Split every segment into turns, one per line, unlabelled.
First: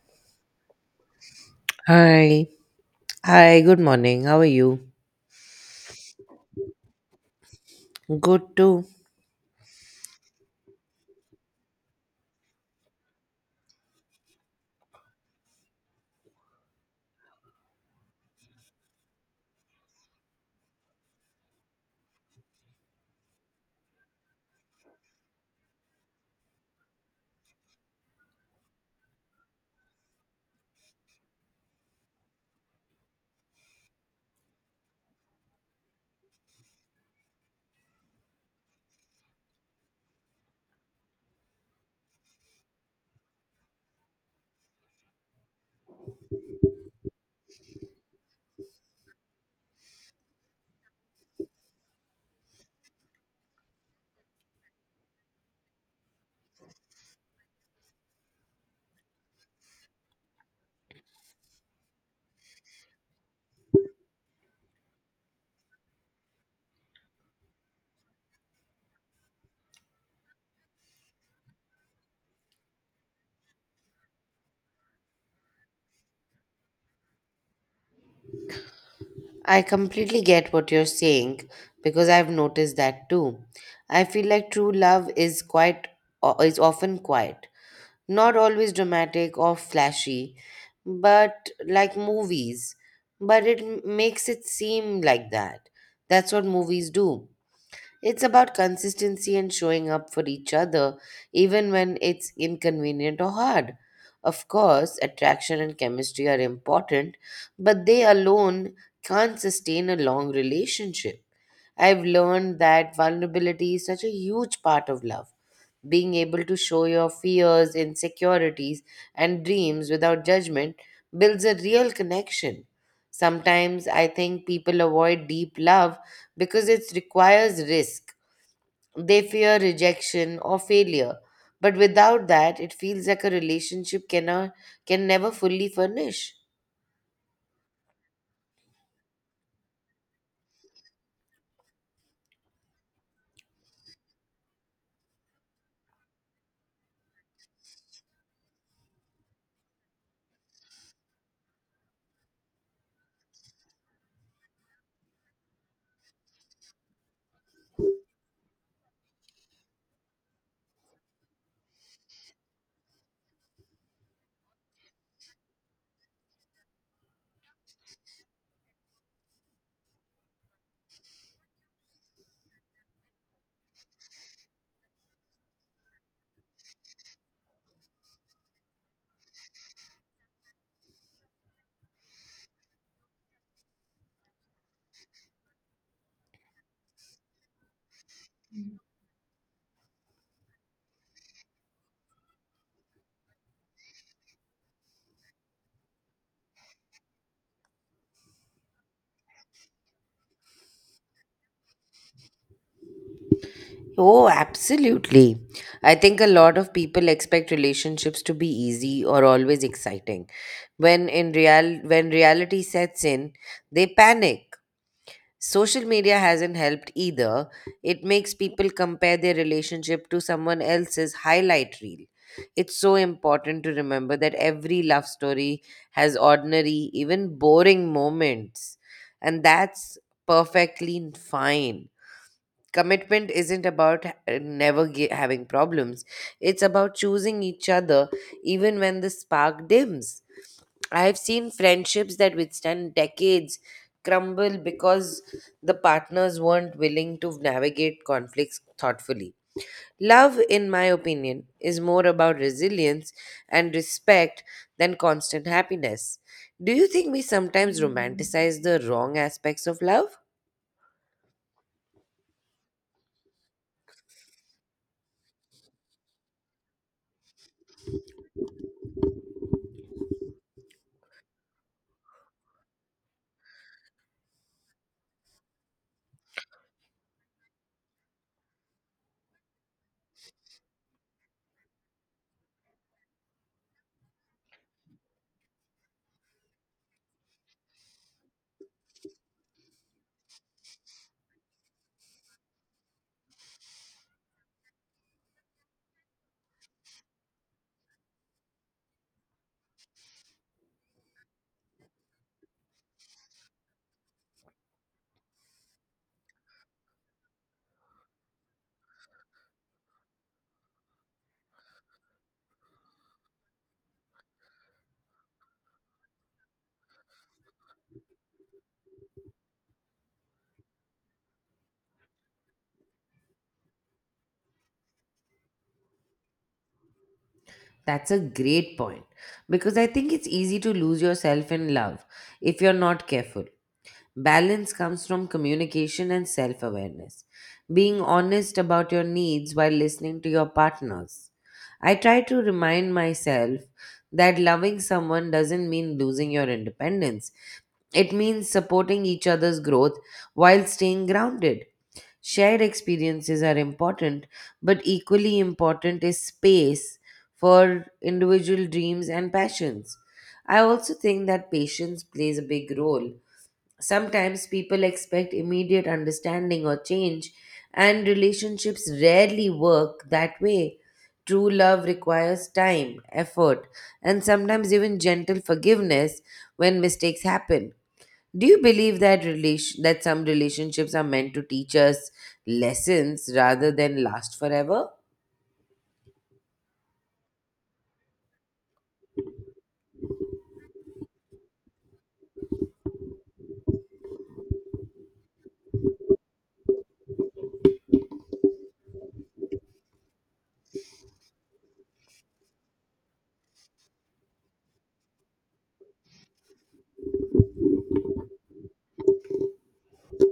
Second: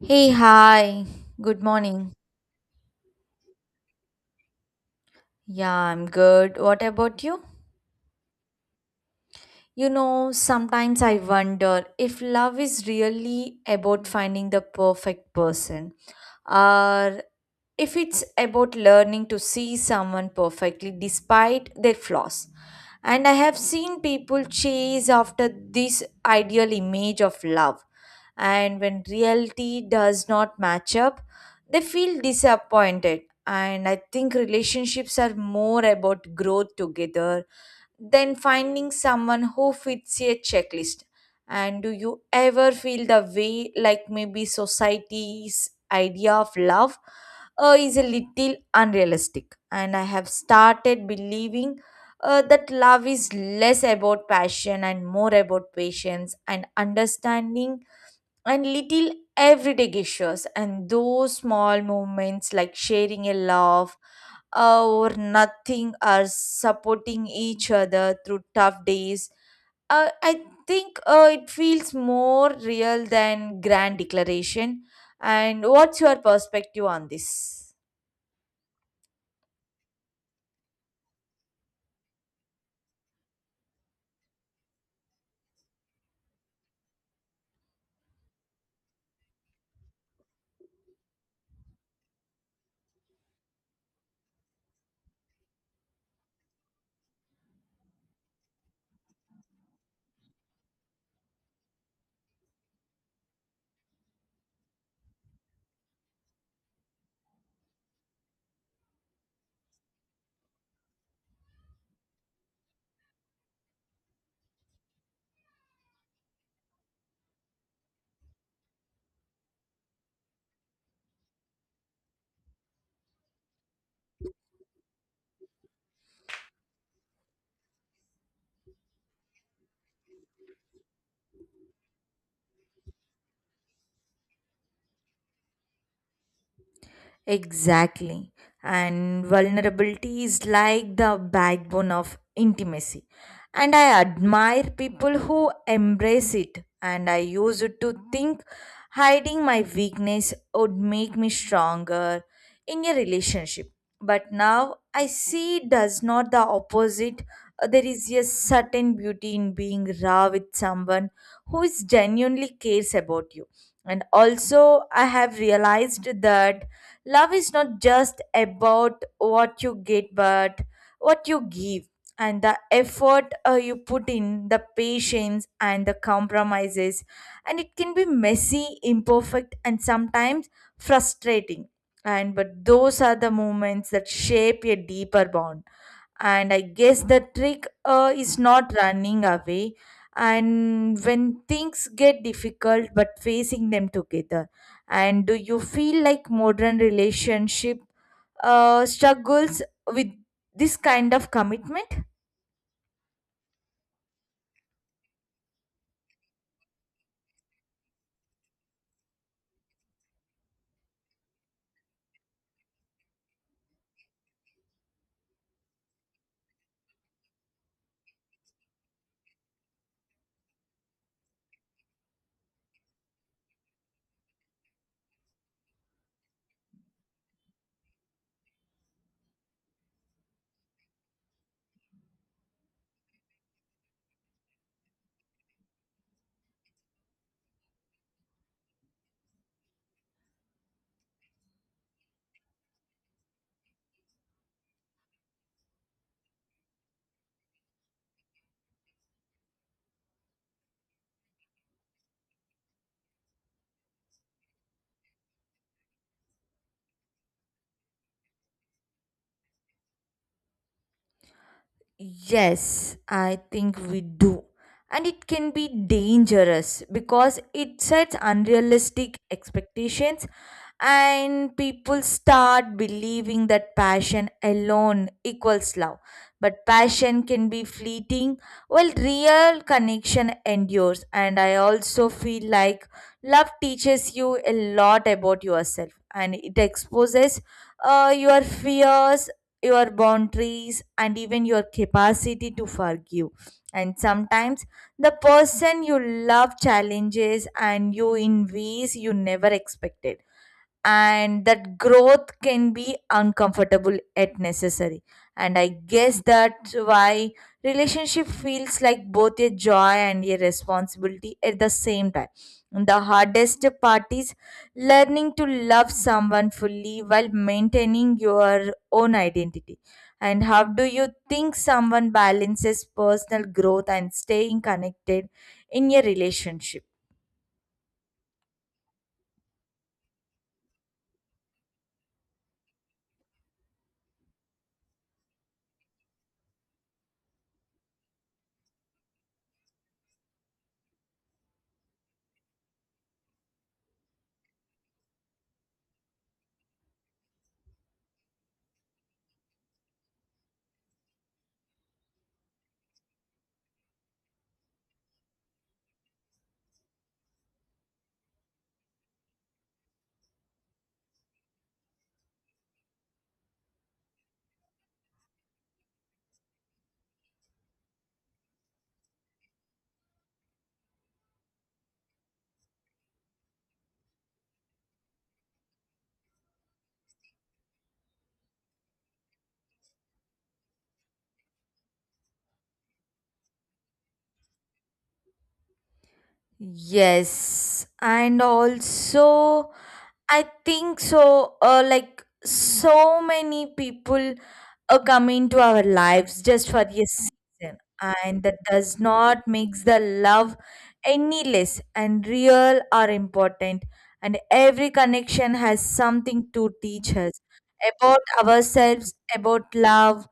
Hey, hi. Good morning.
Hi. Hi, good morning. How are you?
Yeah, I'm good. What about you?
Good too.
You know, sometimes I wonder if love is really about finding the perfect person or if it's about learning to see someone perfectly despite their flaws. And I have seen people chase after this ideal image of love, and when reality does not match up, they feel disappointed. And I think relationships are more about growth together then finding someone who fits a checklist. And do you ever feel the way like maybe society's idea of love is a little unrealistic? And I have started believing that love is less about passion and more about patience and understanding and little everyday gestures and those small moments like sharing a laugh or nothing are supporting each other through tough days. I think it feels more real than grand declaration. And what's your perspective on this?
I completely get what you're saying because I've noticed that too. I feel like true love is quite is often quiet, not always dramatic or flashy, but like movies. But it makes it seem like that. That's what movies do. It's about consistency and showing up for each other, even when it's inconvenient or hard. Of course, attraction and chemistry are important, but they alone can't sustain a long relationship. I've learned that vulnerability is such a huge part of love. Being able to show your fears, insecurities, and dreams without judgment builds a real connection. Sometimes I think people avoid deep love because it requires risk they fear rejection or failure. But without that, it feels like a relationship can never fully furnish.
Exactly. And vulnerability is like the backbone of intimacy. And I admire people who embrace it. And I used to think hiding my weakness would make me stronger in a relationship. But now I see it does not the opposite. There is a certain beauty in being raw with someone who is genuinely cares about you. And also, I have realized that love is not just about what you get, but what you give and the effort you put in, the patience and the compromises. And it can be messy, imperfect, and sometimes frustrating. And but those are the moments that shape a deeper bond, and I guess the trick is not running away and when things get difficult but facing them together. And do you feel like modern relationship struggles with this kind of commitment?
Oh, absolutely. I think a lot of people expect relationships to be easy or always exciting. When reality sets in, they panic. Social media hasn't helped either. It makes people compare their relationship to someone else's highlight reel. It's so important to remember that every love story has ordinary, even boring moments, and that's perfectly fine. Commitment isn't about never ge- having problems. It's about choosing each other even when the spark dims. I have seen friendships that withstand decades crumble because the partners weren't willing to navigate conflicts thoughtfully. Love, in my opinion, is more about resilience and respect than constant happiness. Do you think we sometimes romanticize the wrong aspects of love?
Yes, I think we do, and it can be dangerous because it sets unrealistic expectations and people start believing that passion alone equals love. But passion can be fleeting while real connection endures. And I also feel like love teaches you a lot about yourself and it exposes your fears, your boundaries, and even your capacity to forgive. And sometimes the person you love challenges and you in ways you never expected, and that growth can be uncomfortable at necessary. And I guess that's why relationship feels like both a joy and a responsibility at the same time. The hardest part is learning to love someone fully while maintaining your own identity. And how do you think someone balances personal growth and staying connected in a relationship?
That's a great point because I think it's easy to lose yourself in love if you're not careful. Balance comes from communication and self awareness, being honest about your needs while listening to your partners. I try to remind myself that loving someone doesn't mean losing your independence, it means supporting each other's growth while staying grounded. Shared experiences are important, but equally important is space for individual dreams and passions. I also think that patience plays a big role. Sometimes people expect immediate understanding or change, and relationships rarely work that way. True love requires time, effort, and sometimes even gentle forgiveness when mistakes happen. Do you believe that some relationships are meant to teach us lessons rather than last forever?
Yes, and also I think so. Like so many people come into our lives just for a season, and that does not makes the love any less and real or important. And every connection has something to teach us about ourselves, about love,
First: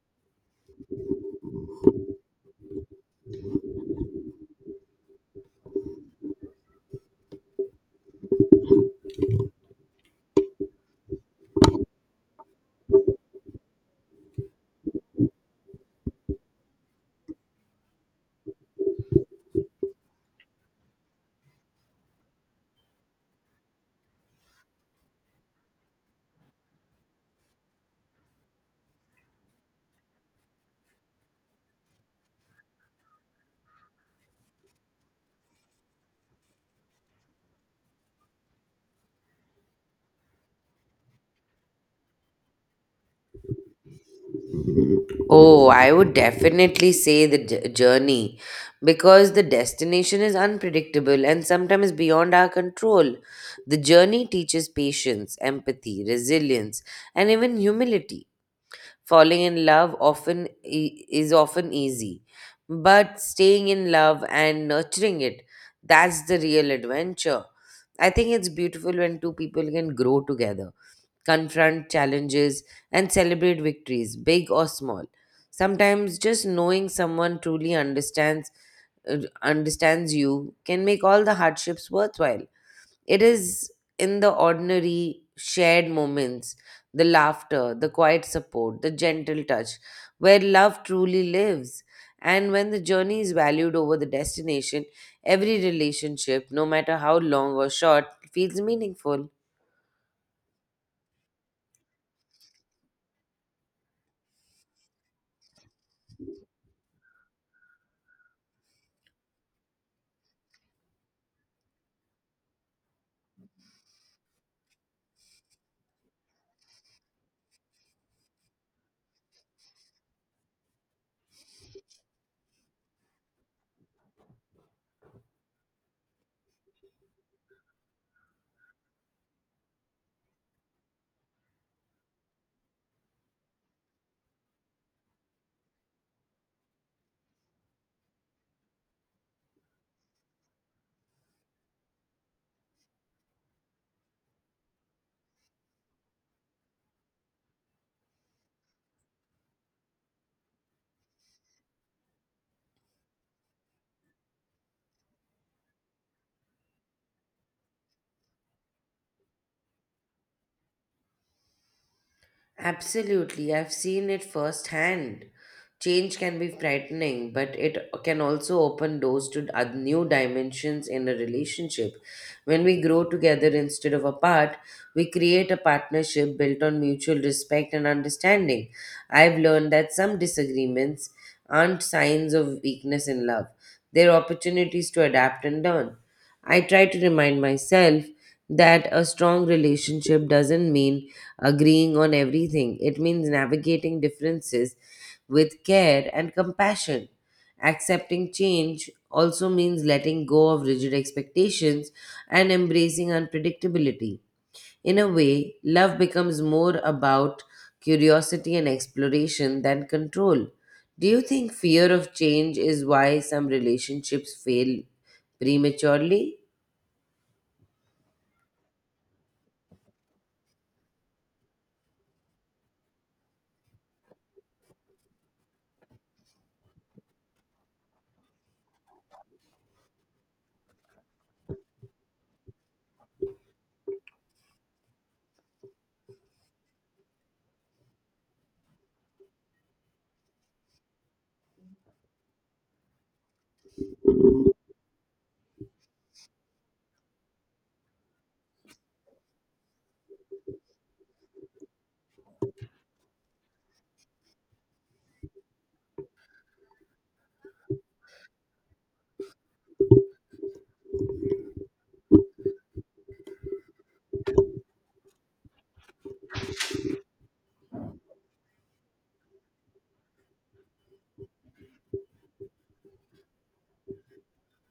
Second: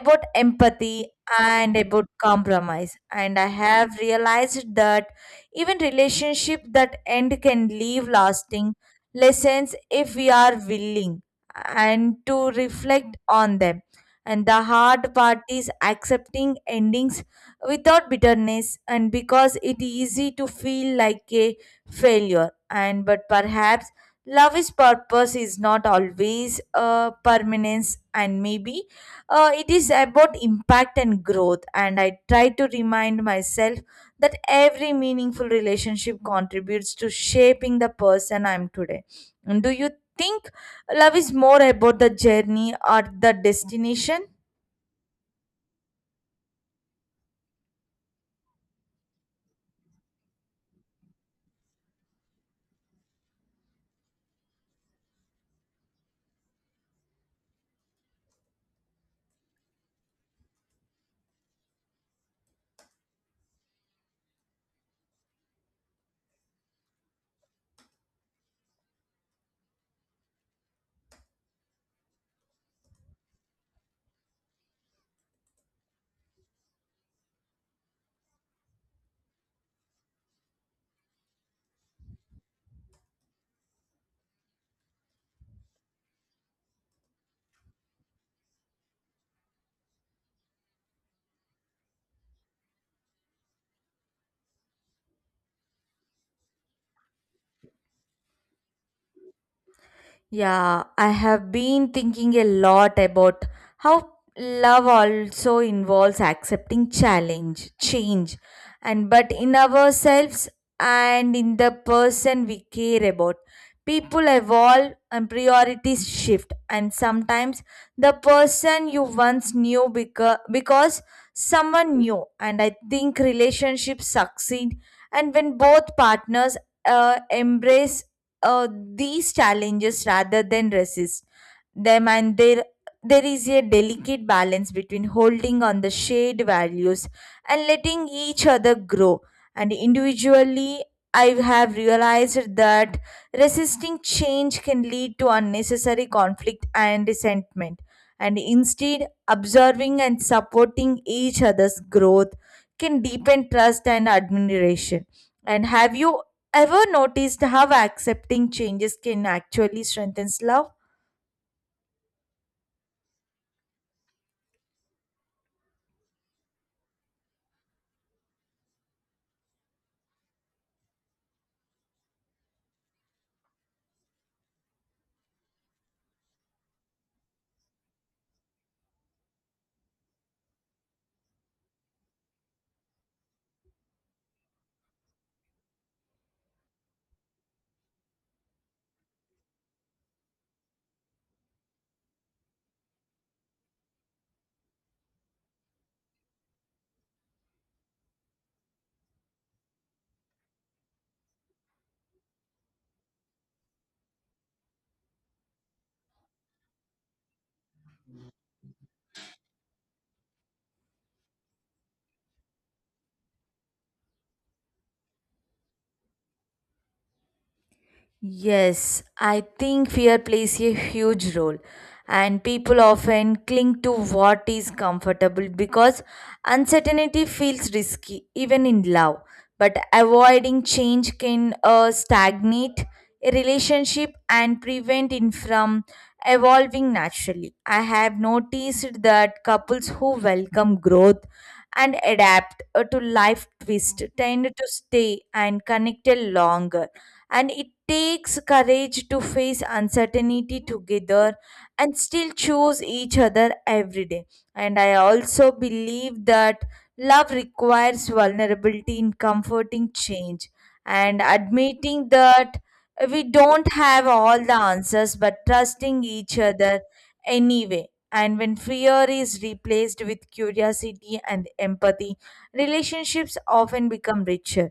about empathy, and about compromise. And I have realized that even relationship that end can leave lasting lessons if we are willing and to reflect on them. And the hard part is accepting endings without bitterness and because it is easy to feel like a failure and but perhaps love is purpose is not always permanence. And maybe it is about impact and growth, and I try to remind myself that every meaningful relationship contributes to shaping the person I'm today. And do you think love is more about the journey or the destination?
Oh, I would definitely say the journey because the destination is unpredictable and sometimes beyond our control. The journey teaches patience, empathy, resilience, and even humility. Falling in love is often easy, but staying in love and nurturing it, that's the real adventure. I think it's beautiful when two people can grow together, confront challenges, and celebrate victories, big or small. Sometimes just knowing someone truly uh, understands you can make all the hardships worthwhile. It is in the ordinary shared moments, the laughter, the quiet support, the gentle touch, where love truly lives. And when the journey is valued over the destination, every relationship, no matter how long or short, feels meaningful.
Yeah, I have been thinking a lot about how love also involves accepting challenge, change, and but in ourselves and in the person we care about. People evolve and priorities shift, and sometimes the person you once knew because someone new. And I think relationships succeed and when both partners embrace these challenges rather than resist them. And there is a delicate balance between holding on the shared values and letting each other grow and individually. I have realized that resisting change can lead to unnecessary conflict and resentment, and instead observing and supporting each other's growth can deepen trust and admiration. And have you ever noticed how accepting changes can actually strengthen love?
Absolutely, I've seen it firsthand. Change can be frightening, but it can also open doors to new dimensions in a relationship. When we grow together instead of apart, we create a partnership built on mutual respect and understanding. I've learned that some disagreements aren't signs of weakness in love, they're opportunities to adapt and learn. I try to remind myself that a strong relationship doesn't mean agreeing on everything. It means navigating differences with care and compassion. Accepting change also means letting go of rigid expectations and embracing unpredictability. In a way, love becomes more about curiosity and exploration than control. Do you think fear of change is why some relationships fail prematurely?
Yes, I think fear plays a huge role, and people often cling to what is comfortable because uncertainty feels risky, even in love. But avoiding change can stagnate a relationship and prevent it from evolving naturally. I have noticed that couples who welcome growth and adapt to life twist tend to stay and connect longer. And it takes courage to face uncertainty together and still choose each other every day. And I also believe that love requires vulnerability in comforting change and admitting that we don't have all the answers but trusting each other anyway. And when fear is replaced with curiosity and empathy, relationships often become richer.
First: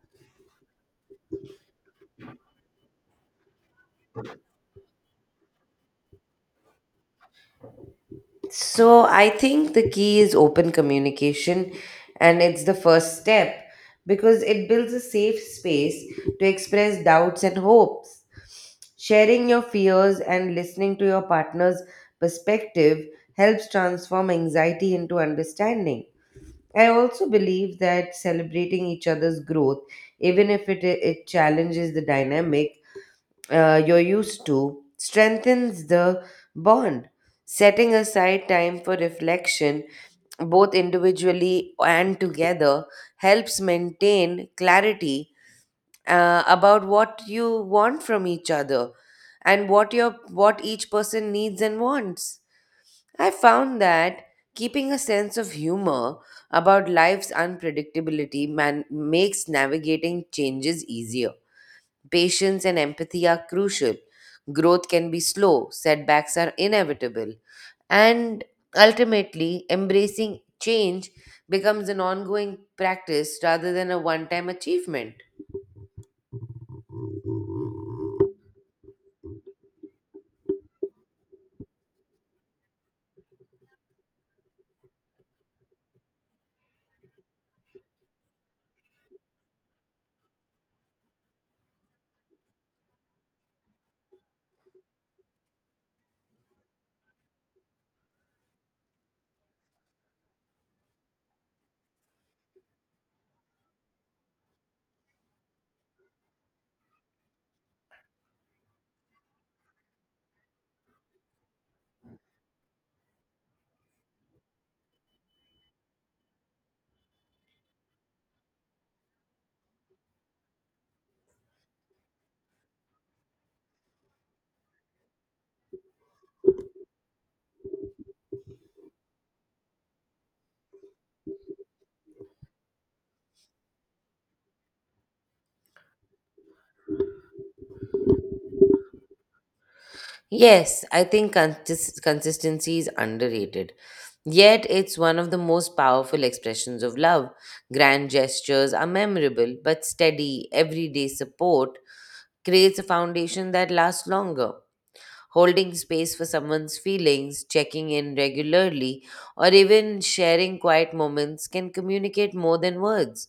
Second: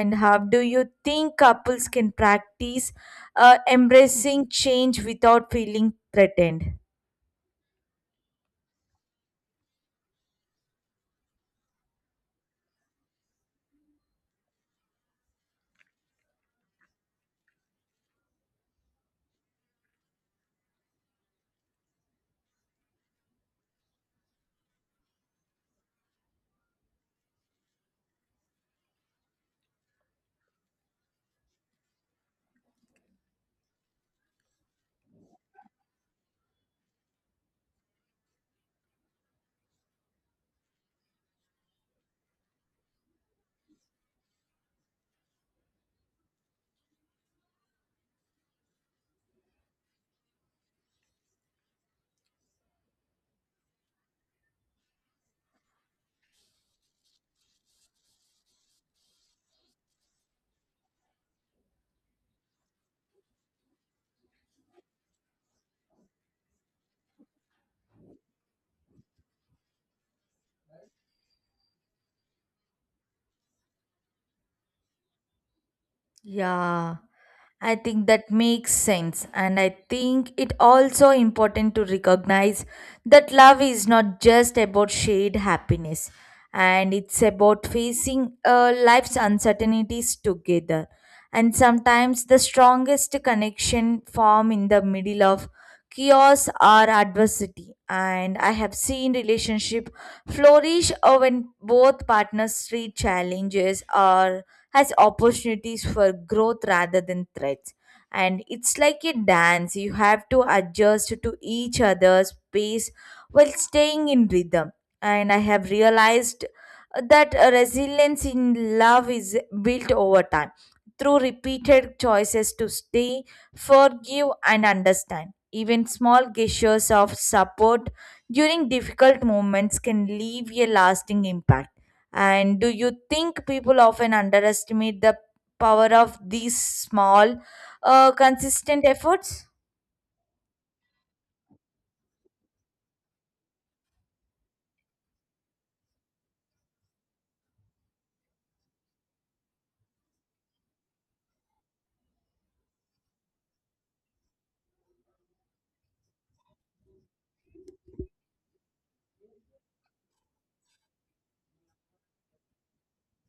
And how do you think couples can practice embracing change without feeling threatened?
So I think the key is open communication, and it's the first step because it builds a safe space to express doubts and hopes. Sharing your fears and listening to your partner's perspective helps transform anxiety into understanding. I also believe that celebrating each other's growth, even if it challenges the dynamic you're used to, strengthens the bond. Setting aside time for reflection, both individually and together, helps maintain clarity about what you want from each other and what each person needs and wants. I found that keeping a sense of humor about life's unpredictability makes navigating changes easier. Patience and empathy are crucial. Growth can be slow, setbacks are inevitable, and ultimately, embracing change becomes an ongoing practice rather than a one time achievement.
Yeah, I think that makes sense. And I think it also important to recognize that love is not just about shared happiness, and it's about facing life's uncertainties together. And sometimes the strongest connection form in the middle of chaos or adversity. And I have seen relationship flourish when both partners treat challenges or as opportunities for growth rather than threats. And it's like a dance, you have to adjust to each other's pace while staying in rhythm. And I have realized that resilience in love is built over time through repeated choices to stay, forgive, and understand. Even small gestures of support during difficult moments can leave a lasting impact. And do you think people often underestimate the power of these small, consistent efforts?
Yes, I think consistency is underrated. Yet it's one of the most powerful expressions of love. Grand gestures are memorable, but steady, everyday support creates a foundation that lasts longer. Holding space for someone's feelings, checking in regularly, or even sharing quiet moments can communicate more than words.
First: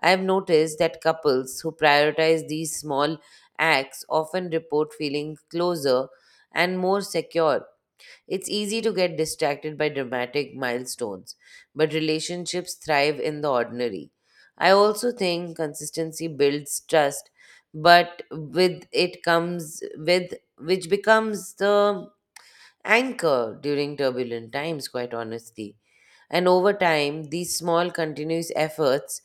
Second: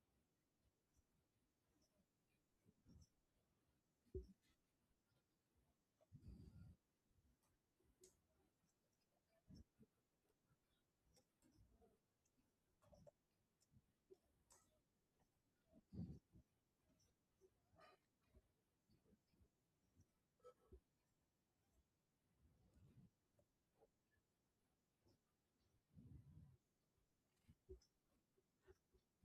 I have noticed that couples who prioritize these small acts often report feeling closer and more secure. It's easy to get distracted by dramatic milestones, but relationships thrive in the ordinary. I also think consistency builds trust, but with it comes with which becomes the anchor during turbulent times, quite honestly. And over time, these small continuous efforts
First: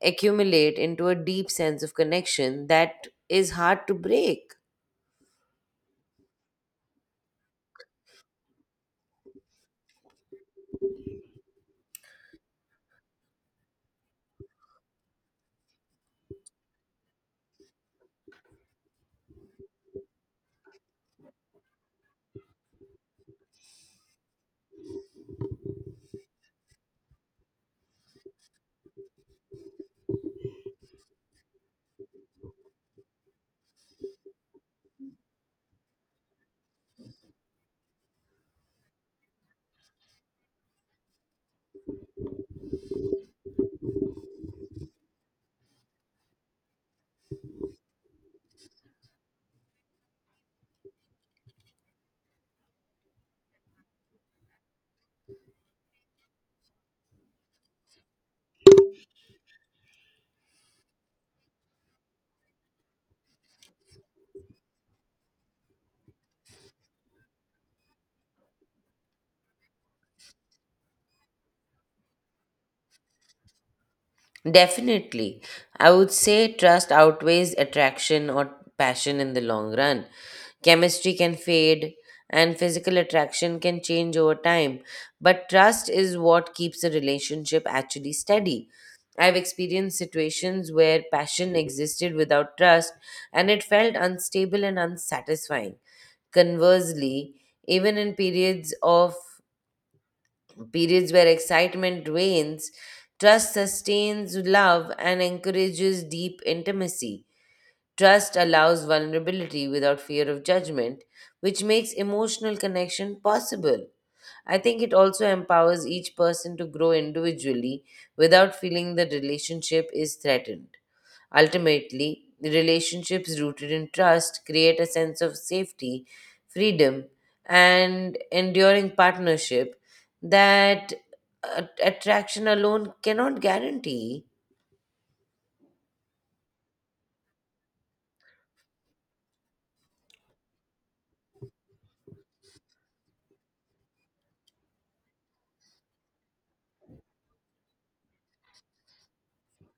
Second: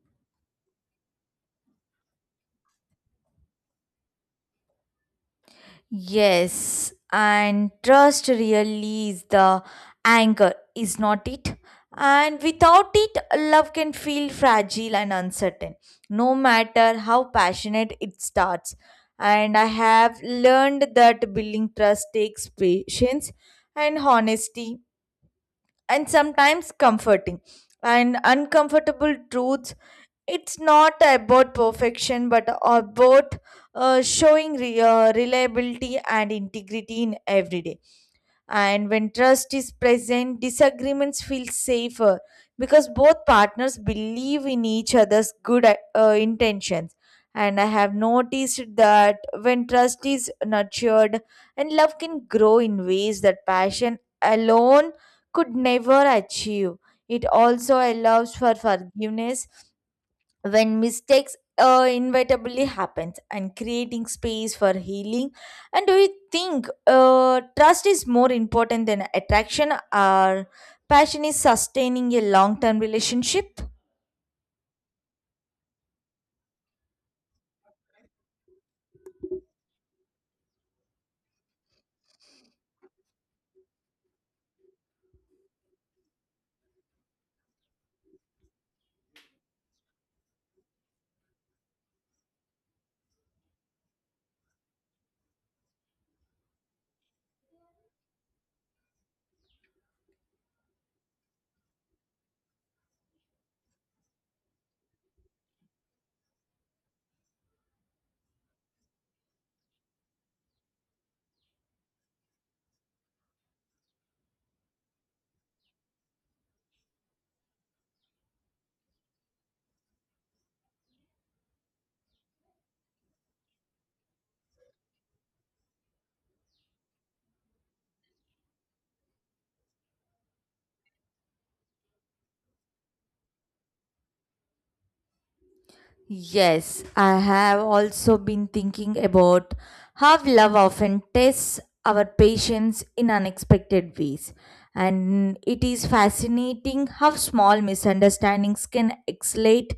accumulate into a deep sense of connection that is hard to break.
Yes, and trust really is the anchor, is not it? And without it, love can feel fragile and uncertain, no matter how passionate it starts. And I have learned that building trust takes patience and honesty and sometimes comforting and uncomfortable truths. It's not about perfection but about showing reliability and integrity in every day. And when trust is present, disagreements feel safer because both partners believe in each other's good intentions. And I have noticed that when trust is nurtured, and love can grow in ways that passion alone could never achieve. It also allows for forgiveness when mistakes inevitably happens and creating space for healing. And do you think trust is more important than attraction or passion is sustaining a long-term relationship?
Definitely. I would say trust outweighs attraction or passion in the long run. Chemistry can fade and physical attraction can change over time, but trust is what keeps a relationship actually steady. I've experienced situations where passion existed without trust and it felt unstable and unsatisfying. Conversely, even in periods of periods where excitement wanes, trust sustains love and encourages deep intimacy. Trust allows vulnerability without fear of judgment, which makes emotional connection possible. I think it also empowers each person to grow individually without feeling the relationship is threatened. Ultimately, relationships rooted in trust create a sense of safety, freedom, and enduring partnership that attraction alone cannot guarantee.
Yes, I have also been thinking about how love often tests our patience in unexpected ways. And it is fascinating how small misunderstandings can escalate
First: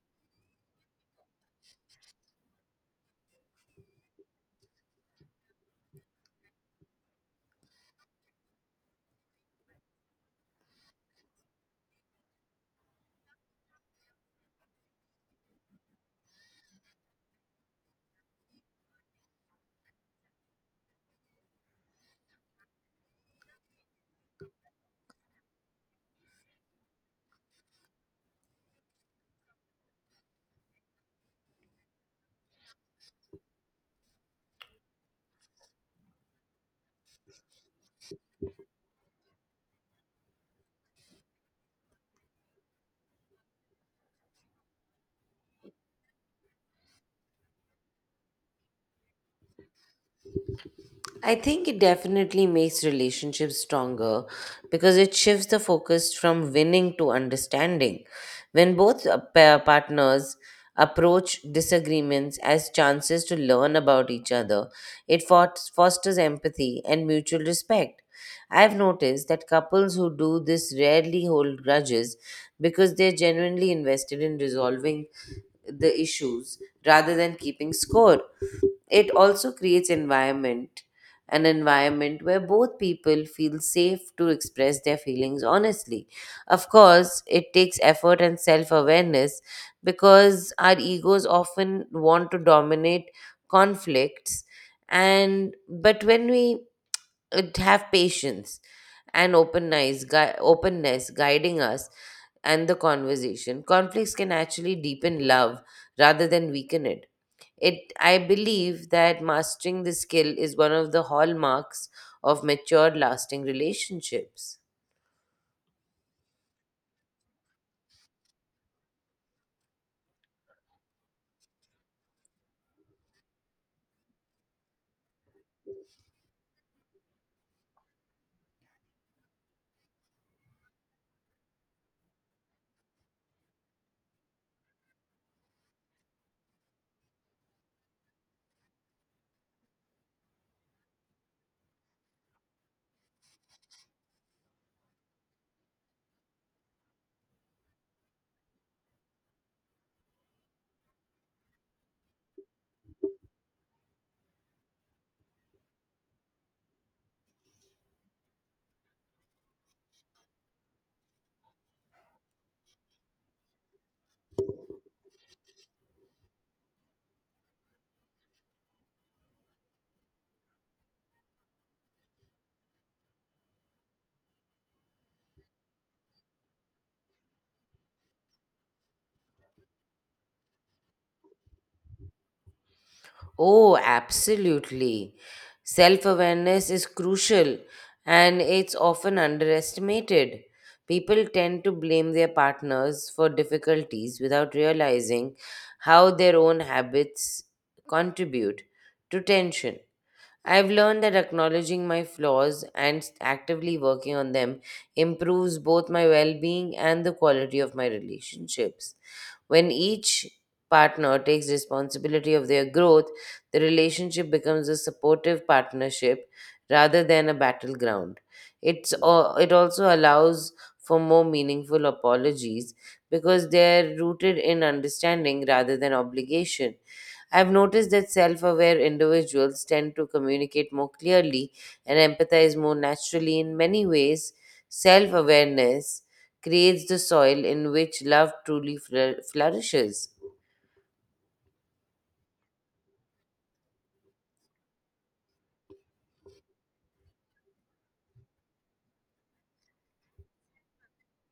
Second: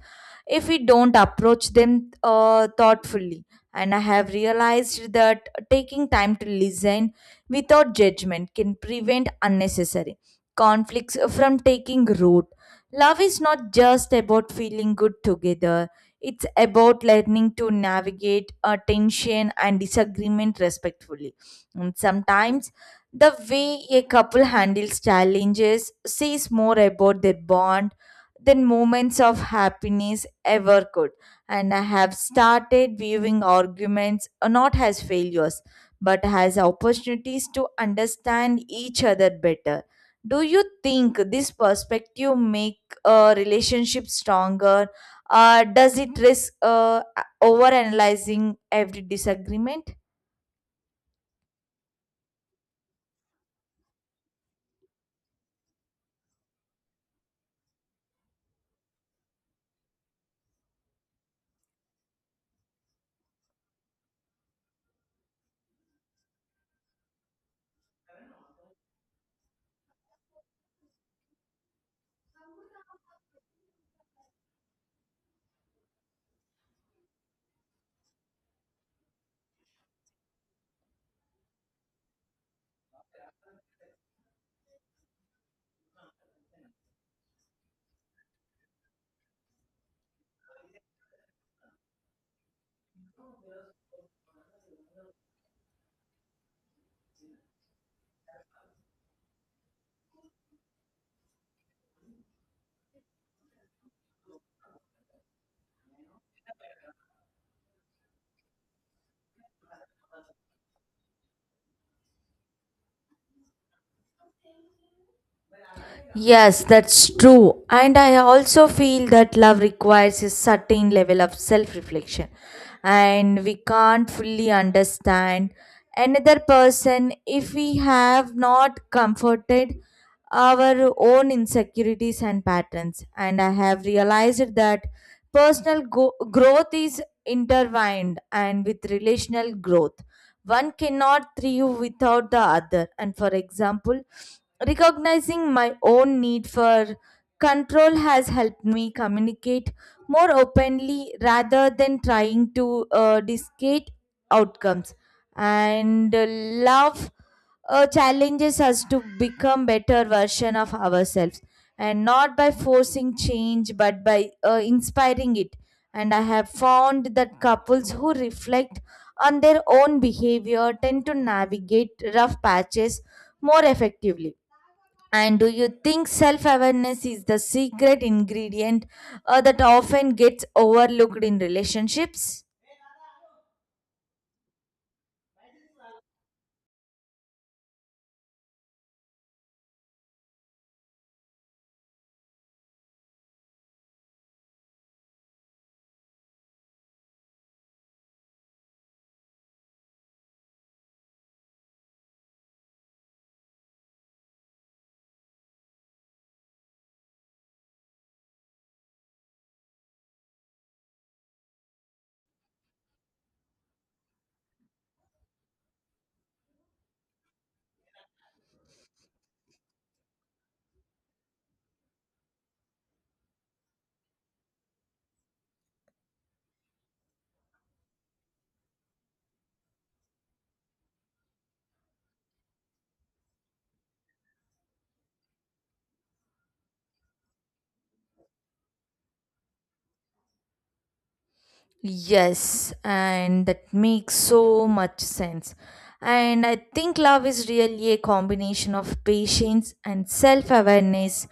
if we don't approach them thoughtfully. And I have realized that taking time to listen without judgment can prevent unnecessary conflicts from taking root. Love is not just about feeling good together, it's about learning to navigate tension and disagreement respectfully. And sometimes the way a couple handles challenges says more about their bond than moments of happiness ever could. And I have started viewing arguments not as failures but as opportunities to understand each other better. Do you think this perspective make a relationship stronger does it risk overanalyzing every disagreement?
I think it definitely makes relationships stronger because it shifts the focus from winning to understanding. When both partners approach disagreements as chances to learn about each other, it fosters empathy and mutual respect. I've noticed that couples who do this rarely hold grudges because they're genuinely invested in resolving the issues rather than keeping score. It also creates environment an environment where both people feel safe to express their feelings honestly. Of course, it takes effort and self awareness because our egos often want to dominate conflicts, and but when we it have patience and openness guiding us and the conversation, conflicts can actually deepen love rather than weaken it. I believe that mastering this skill is one of the hallmarks of mature lasting relationships.
Yes, that's true. And I also feel that love requires a certain level of self reflection, and we can't fully understand another person if we have not comforted our own insecurities and patterns. And I have realized that growth is intertwined and with relational growth. One cannot thrive without the other. And for example, recognizing my own need for control has helped me communicate more openly rather than trying to dictate outcomes. And love challenges us to become better version of ourselves, and not by forcing change but by inspiring it. And I have found that couples who reflect on their own behavior tend to navigate rough patches more effectively. And do you think self awareness is the secret ingredient that often gets overlooked in relationships?
Oh, absolutely. Self awareness is crucial and it's often underestimated. People tend to blame their partners for difficulties without realizing how their own habits contribute to tension. I've learned that acknowledging my flaws and actively working on them improves both my well being and the quality of my relationships. When each partner takes responsibility of their growth, the relationship becomes a supportive partnership rather than a battleground. It also allows for more meaningful apologies because they're rooted in understanding rather than obligation. I've noticed that self aware individuals tend to communicate more clearly and empathize more naturally. In many ways, self awareness creates the soil in which love truly flourishes.
Yes, and that makes so much sense. And I think love is really a combination of patience and self awareness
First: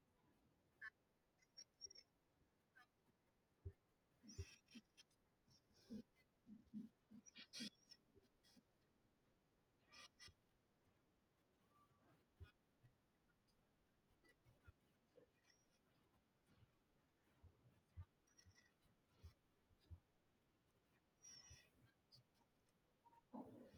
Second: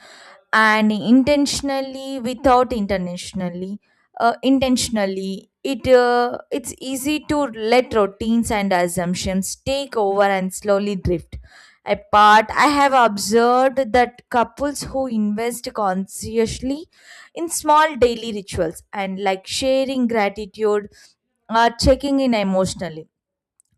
and intentionally without intentionally intentionally. It it's easy to let routines and assumptions take over and slowly drift apart. I have observed that couples who invest consciously in small daily rituals and like sharing gratitude are checking in emotionally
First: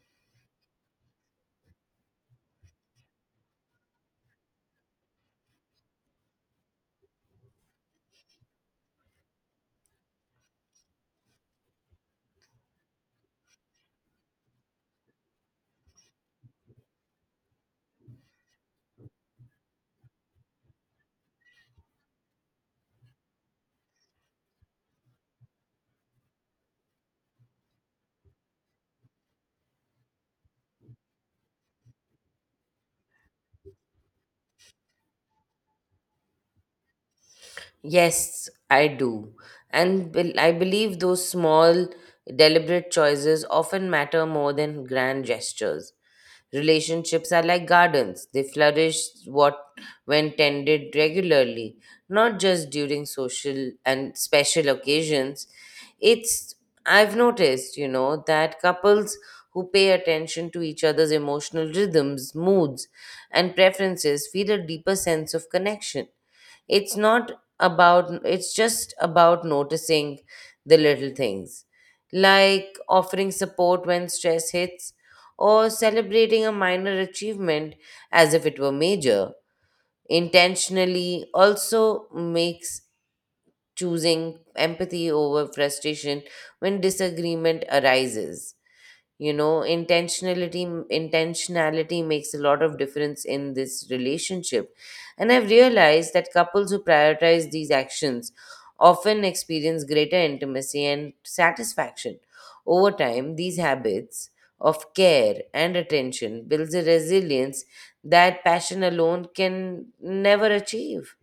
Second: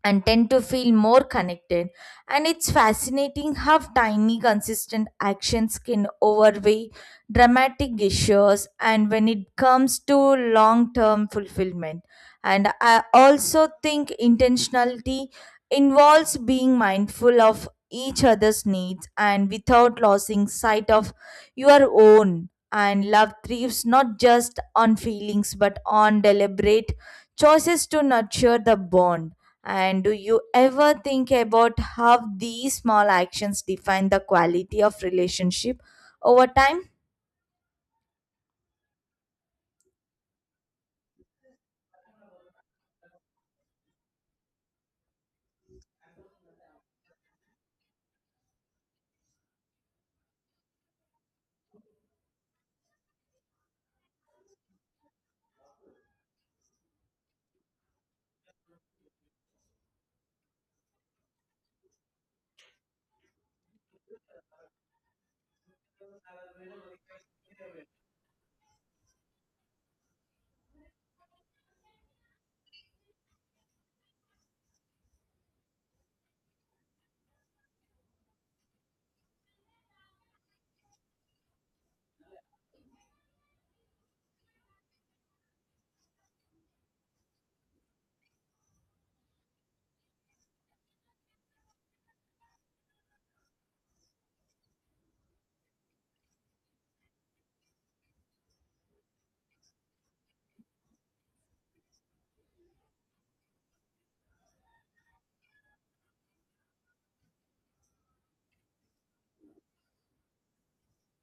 and tend to feel more connected. And it's fascinating how tiny, consistent actions can overweigh dramatic gestures and when it comes to long term fulfillment. And I also think intentionality involves being mindful of each other's needs and without losing sight of your own. And love thrives not just on feelings but on deliberate choices to nurture the bond. And do you ever think about how these small actions define the quality of relationship over time?
Yes, I do. And I believe those small, deliberate choices often matter more than grand gestures. Relationships are like gardens. They flourish what when tended regularly, not just during social and special occasions. It's I've noticed, you know, that couples who pay attention to each other's emotional rhythms, moods, and preferences feel a deeper sense of connection. It's not about, it's just about noticing the little things, like offering support when stress hits or celebrating a minor achievement as if it were major. Intentionally also makes choosing empathy over frustration when disagreement arises. You know intentionality intentionality makes a lot of difference in this relationship, and I've realized that couples who prioritize these actions often experience greater intimacy and satisfaction. Over time, these habits of care and attention builds a resilience that passion alone can never achieve.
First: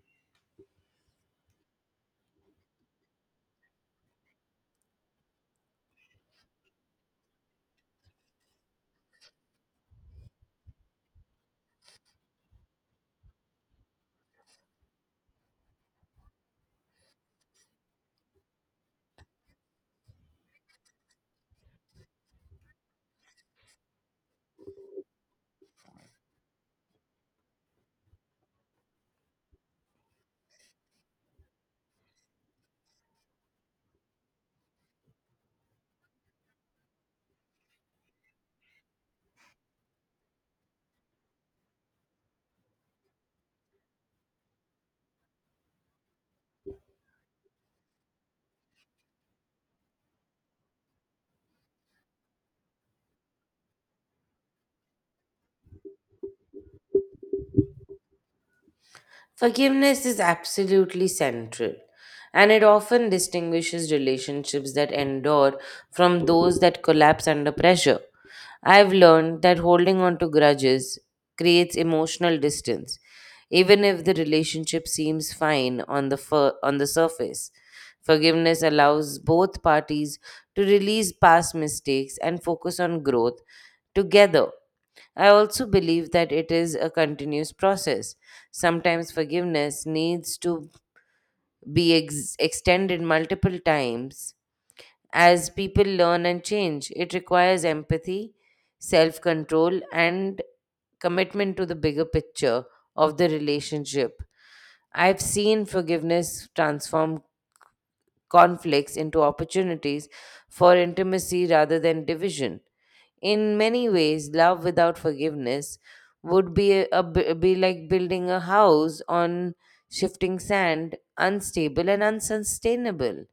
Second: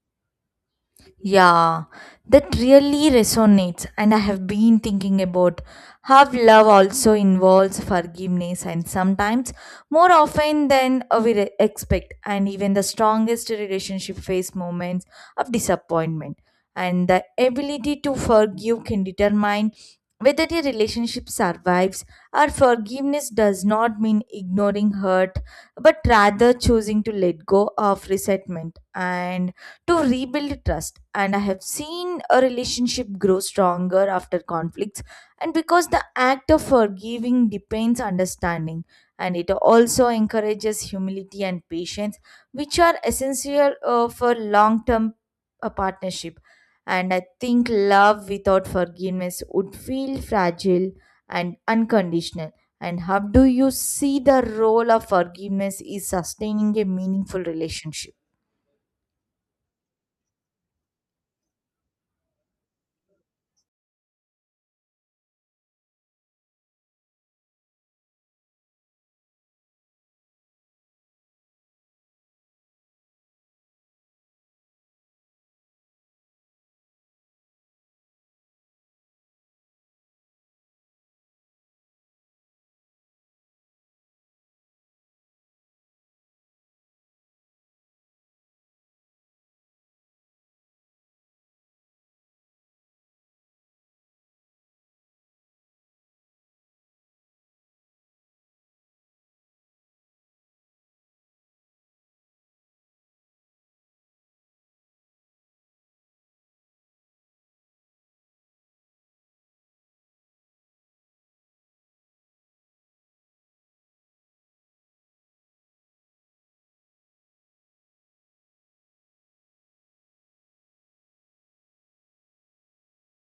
Yeah, that really resonates, and I have been thinking about how love also involves forgiveness, and sometimes more often than expect. And even the strongest relationship face moments of disappointment, and the ability to forgive can determine whether a relationship survives. Our forgiveness does not mean ignoring hurt, but rather choosing to let go of resentment and to rebuild trust. And I have seen a relationship grow stronger after conflicts, and because the act of forgiving depends understanding. And it also encourages humility and patience, which are essential for long term partnership. And I think love without forgiveness would feel fragile and unconditional. And how do you see the role of forgiveness is sustaining a meaningful relationship?
Forgiveness is absolutely central, and it often distinguishes relationships that endure from those that collapse under pressure. I've learned that holding on to grudges creates emotional distance, even if the relationship seems fine on the surface. Forgiveness allows both parties to release past mistakes and focus on growth together. I also believe that it is a continuous process. Sometimes forgiveness needs to be extended multiple times. As people learn and change, it requires empathy, self control, and commitment to the bigger picture of the relationship. I've seen forgiveness transform conflicts into opportunities for intimacy rather than division. In many ways, love without forgiveness would be be like building a house on shifting sand, unstable and unsustainable.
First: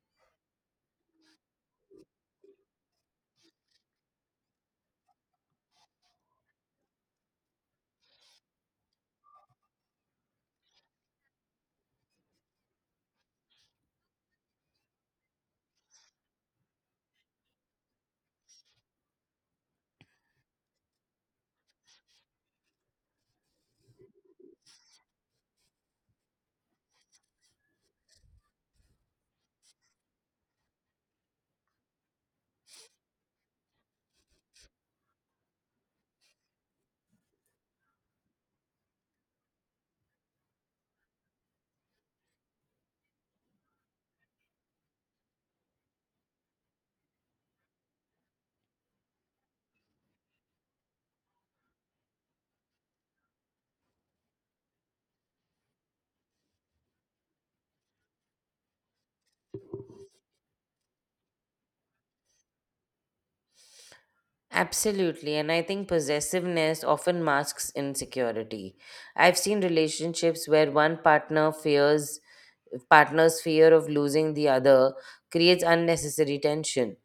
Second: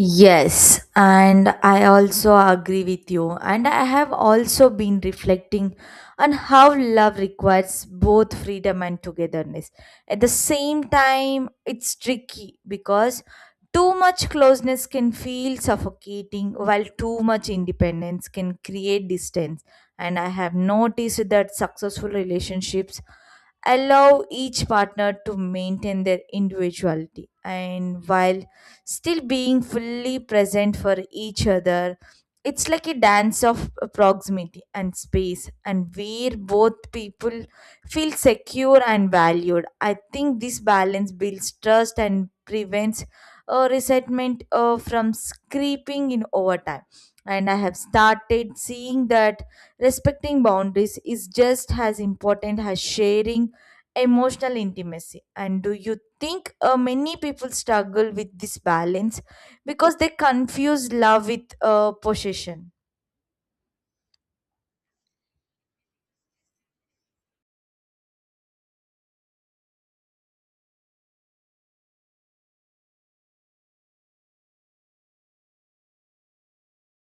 Yes, and I also agree with you. And I have also been reflecting on how love requires both freedom and togetherness. At the same time, it's tricky because too much closeness can feel suffocating, while too much independence can create distance. And I have noticed that successful relationships allow each partner to maintain their individuality. And while still being fully present for each other. It's like a dance of proximity and space, and where both people feel secure and valued. I think this balance builds trust and prevents resentment from creeping in over time. And I have started seeing that respecting boundaries is just as important as sharing emotional intimacy. And do you think many people struggle with this balance because they confuse love with possession?
Absolutely, and I think possessiveness often masks insecurity. I've seen relationships where one partner fears partner's fear of losing the other creates unnecessary tension.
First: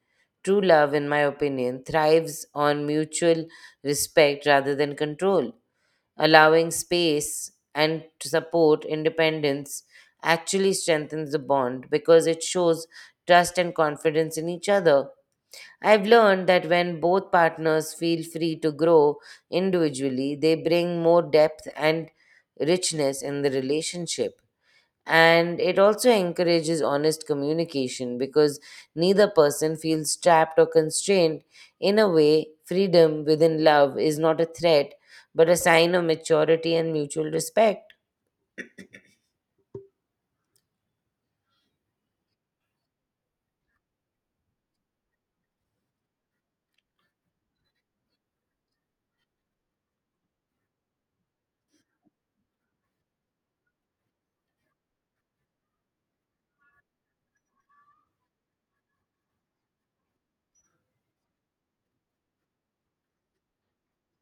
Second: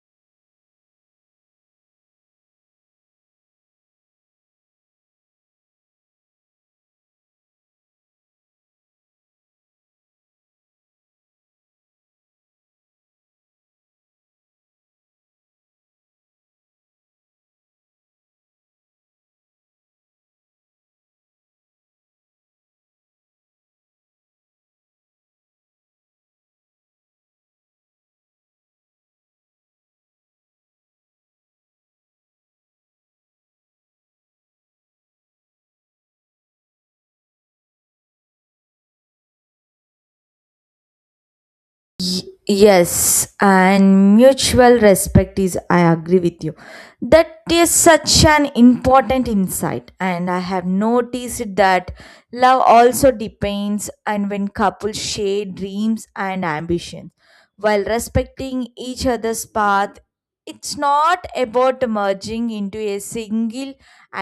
True love, in my opinion, thrives on mutual respect rather than control. Allowing space and to support independence actually strengthens the bond because it shows trust and confidence in each other. I've learned that when both partners feel free to grow individually, they bring more depth and richness in the relationship, and it also encourages honest communication because neither person feels trapped or constrained. In a way, freedom within love is not a threat but a sign of maturity and mutual respect.
Yes and mutual respect is, I agree with you, that is such an important insight. And I have noticed that love also depends, and when couples share dreams and ambitions while respecting each other's path, it's not about merging into a single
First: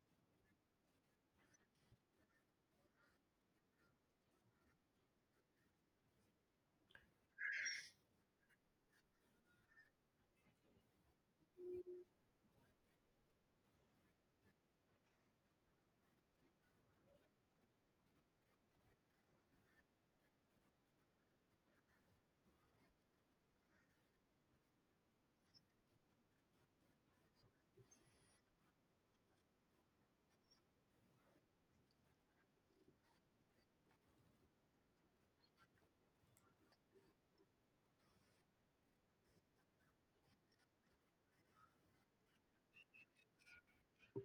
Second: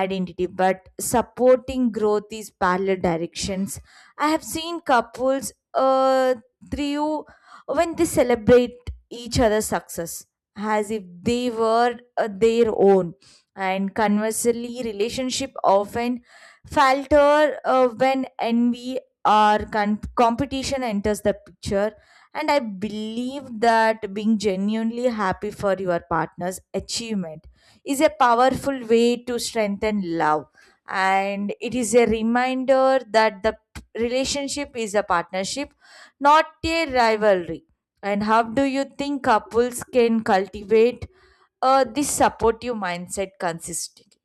identity but supporting growth is parallel directions. I have seen couples through when they celebrate each other's success as if they were their own. And conversely relationship often falter when envy or competition enters the picture. And I believe that being genuinely happy for your partner's achievement is a powerful way to strengthen love, and it is a reminder that the relationship is a partnership, not a rivalry. And how do you think couples can cultivate this supportive mindset consistently?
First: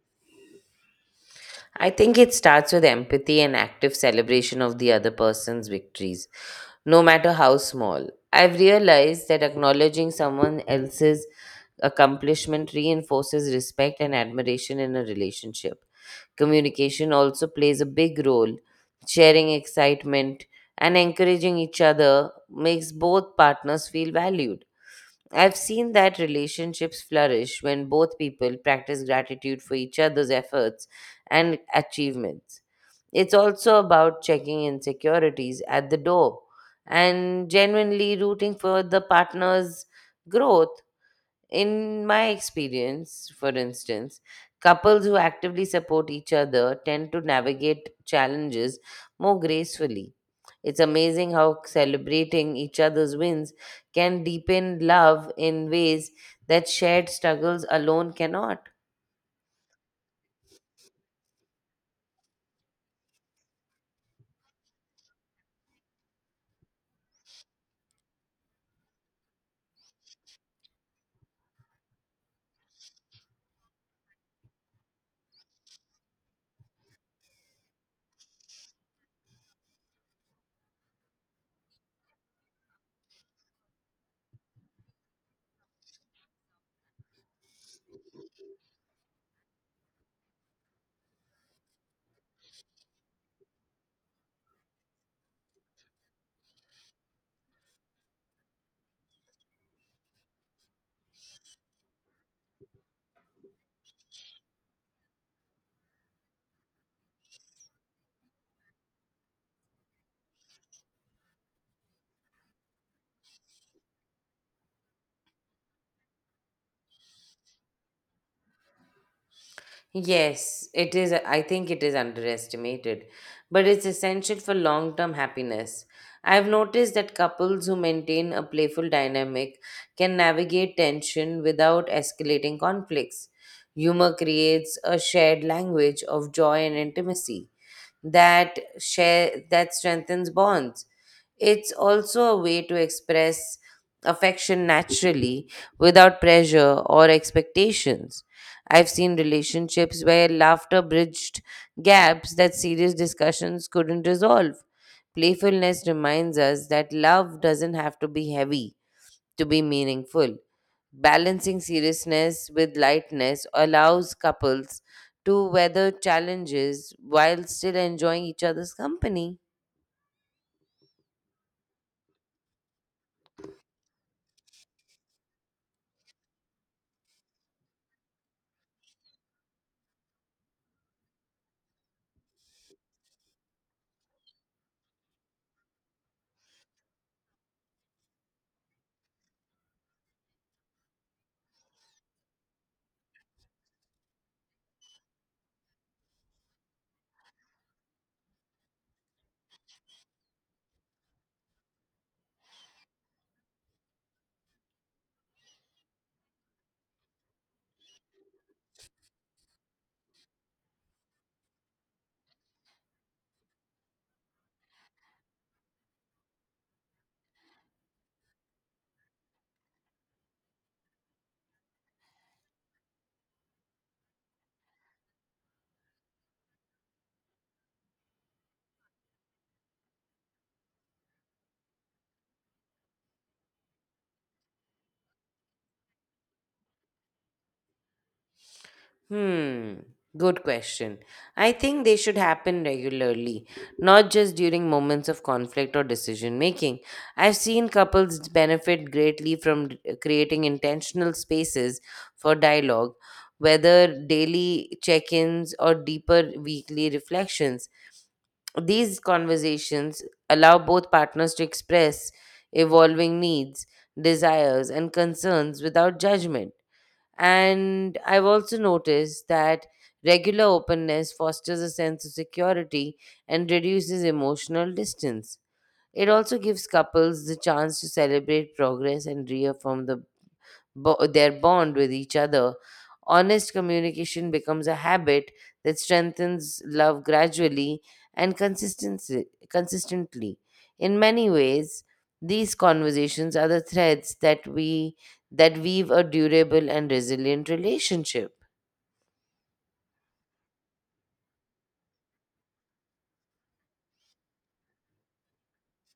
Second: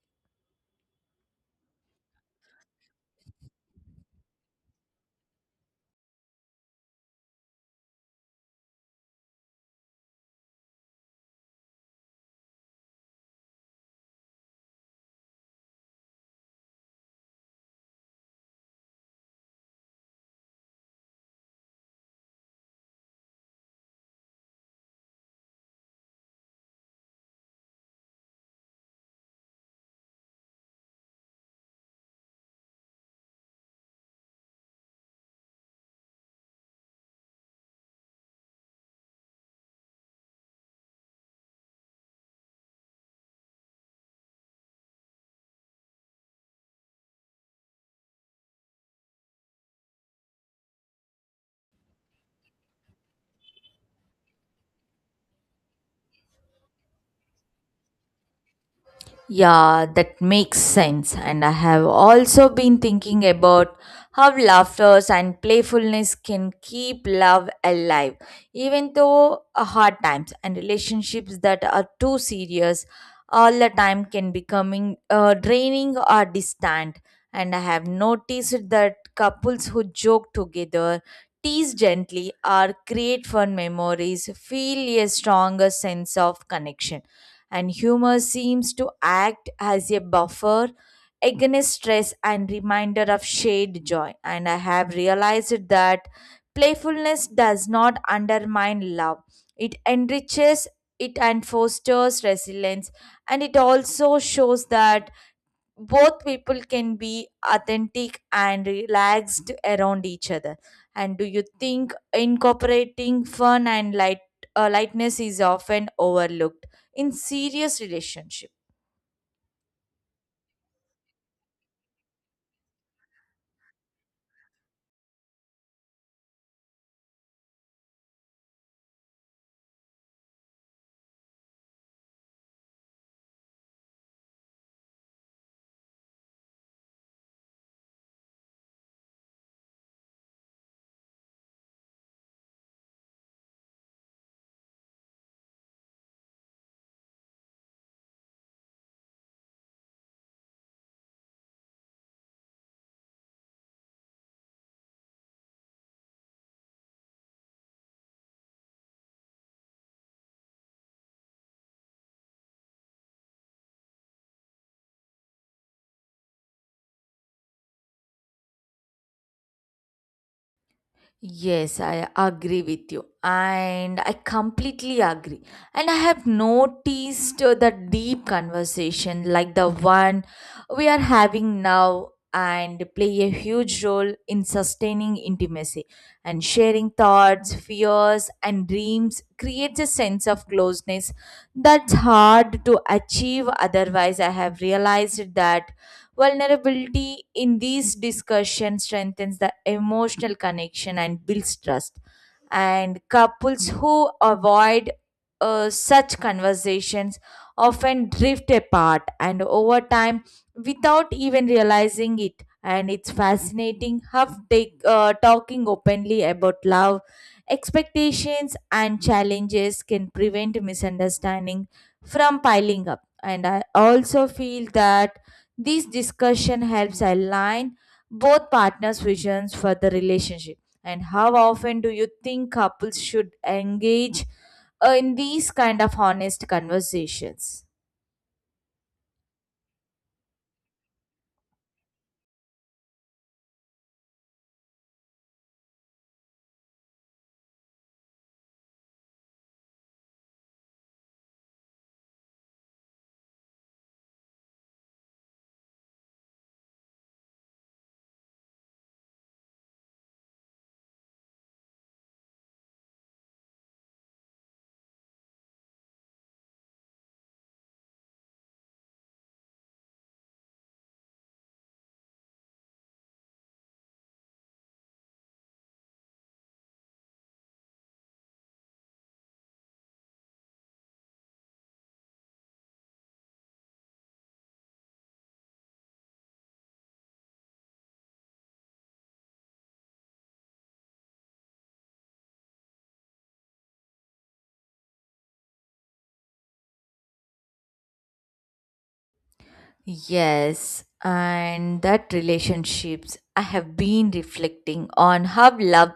I think it starts with empathy and active celebration of the other person's victories, no matter how small. I've realized that acknowledging someone else's accomplishment reinforces respect and admiration in a relationship. Communication also plays a big role. Sharing excitement and encouraging each other makes both partners feel valued. I've seen that relationships flourish when both people practice gratitude for each other's efforts and achievements. It's also about checking insecurities at the door and genuinely rooting for the partner's growth. In my experience, for instance, couples who actively support each other tend to navigate challenges more gracefully. It's amazing how celebrating each other's wins can deepen love in ways that shared struggles alone cannot.
Yeah, that makes sense. And I have also been thinking about how laughter and playfulness can keep love alive, even though hard times and relationships that are too serious all the time can becoming draining or distant. And I have noticed that couples who joke together, tease gently, or create fun memories feel a stronger sense of connection, and humor seems to act as a buffer against stress and reminder of shared joy. And I have realized that playfulness does not undermine love, it enriches it and fosters resilience, and it also shows that both people can be authentic and relaxed around each other. And do you think incorporating fun and light lightness is often overlooked in serious relationships?
Yes, it is. I think it is underestimated, but it's essential for long term happiness. I've noticed that couples who maintain a playful dynamic can navigate tension without escalating conflicts. Humor creates a shared language of joy and intimacy that strengthens bonds. It's also a way to express affection naturally without pressure or expectations. I've seen relationships where laughter bridged gaps that serious discussions couldn't resolve. Playfulness reminds us that love doesn't have to be heavy to be meaningful. Balancing seriousness with lightness allows couples to weather challenges while still enjoying each other's company.
Yes, I agree with you, and I completely agree. And I have noticed the deep conversation like the one we are having now and play a huge role in sustaining intimacy, and sharing thoughts, fears, and dreams creates a sense of closeness that's hard to achieve otherwise. I have realized that vulnerability in these discussions strengthens the emotional connection and builds trust. And couples who avoid such conversations often drift apart and over time without even realizing it. And it's fascinating how talking openly about love, expectations, and challenges can prevent misunderstanding from piling up. And I also feel that this discussion helps align both partners' visions for the relationship. And how often do you think couples should engage in these kind of honest conversations?
Hmm, good question. I think they should happen regularly, not just during moments of conflict or decision making. I've seen couples benefit greatly from creating intentional spaces for dialogue, whether daily check ins or deeper weekly reflections. These conversations allow both partners to express evolving needs, desires, and concerns without judgment. And I've also noticed that regular openness fosters a sense of security and reduces emotional distance. It also gives couples the chance to celebrate progress and reaffirm their bond with each other. Honest communication becomes a habit that strengthens love gradually and consistently. In many ways, these conversations are the threads that weave a durable and resilient relationship.
Yes, and that relationships, I have been reflecting on how love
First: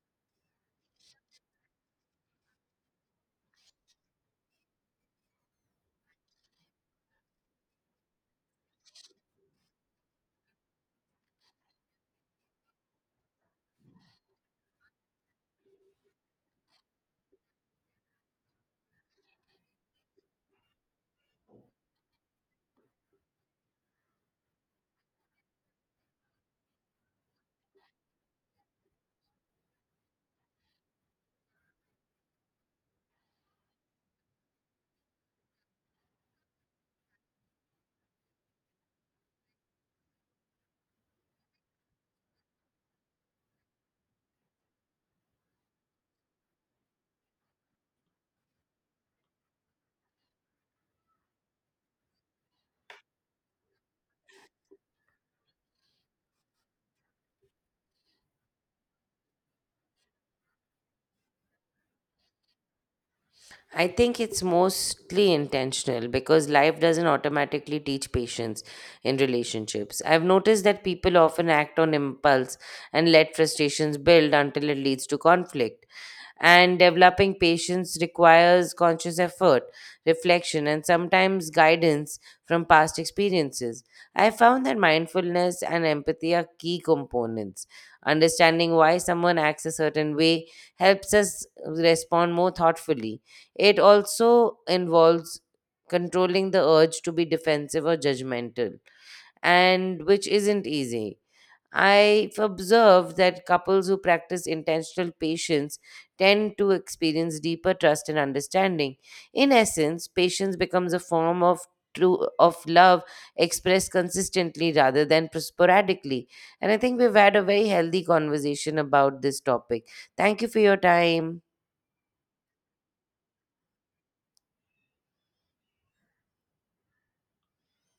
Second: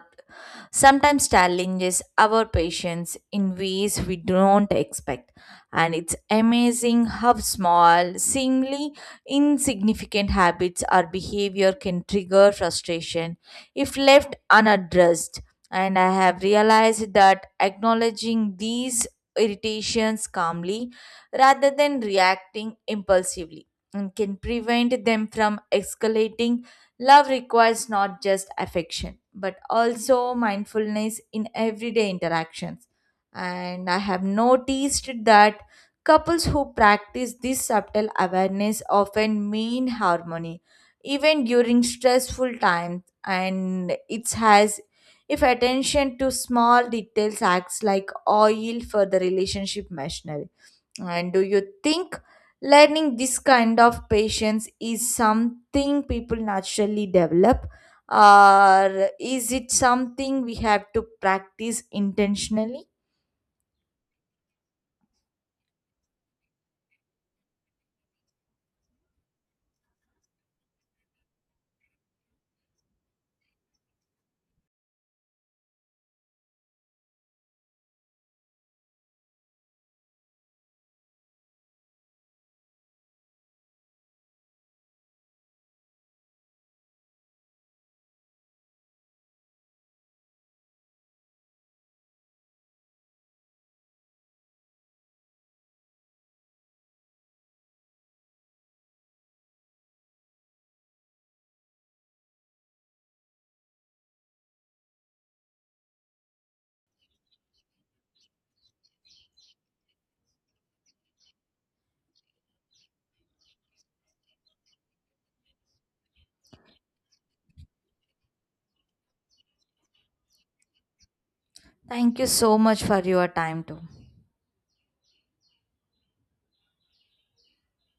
sometimes challenges our patience in ways we don't expect. And it's amazing how small, seemingly insignificant habits or behavior can trigger frustration if left unaddressed. And I have realized that acknowledging these irritations calmly rather than reacting impulsively and can prevent them from escalating. Love requires not just affection, but also mindfulness in everyday interactions. And I have noticed that couples who practice this subtle awareness often mean harmony, even during stressful times. And it has, if attention to small details acts like oil for the relationship machinery. And do you think learning this kind of patience is something people naturally develop, or is it something we have to practice intentionally?
I think it's mostly intentional because life doesn't automatically teach patience in relationships. I've noticed that people often act on impulse and let frustrations build until it leads to conflict. And developing patience requires conscious effort, reflection, and sometimes guidance from past experiences. I found that mindfulness and empathy are key components. Understanding why someone acts a certain way helps us respond more thoughtfully. It also involves controlling the urge to be defensive or judgmental, and which isn't easy. I've observed that couples who practice intentional patience tend to experience deeper trust and understanding. In essence, patience becomes a form of true of love expressed consistently rather than sporadically. And I think we've had a very healthy conversation about this topic. Thank you for your time.
Thank you so much for your time, too.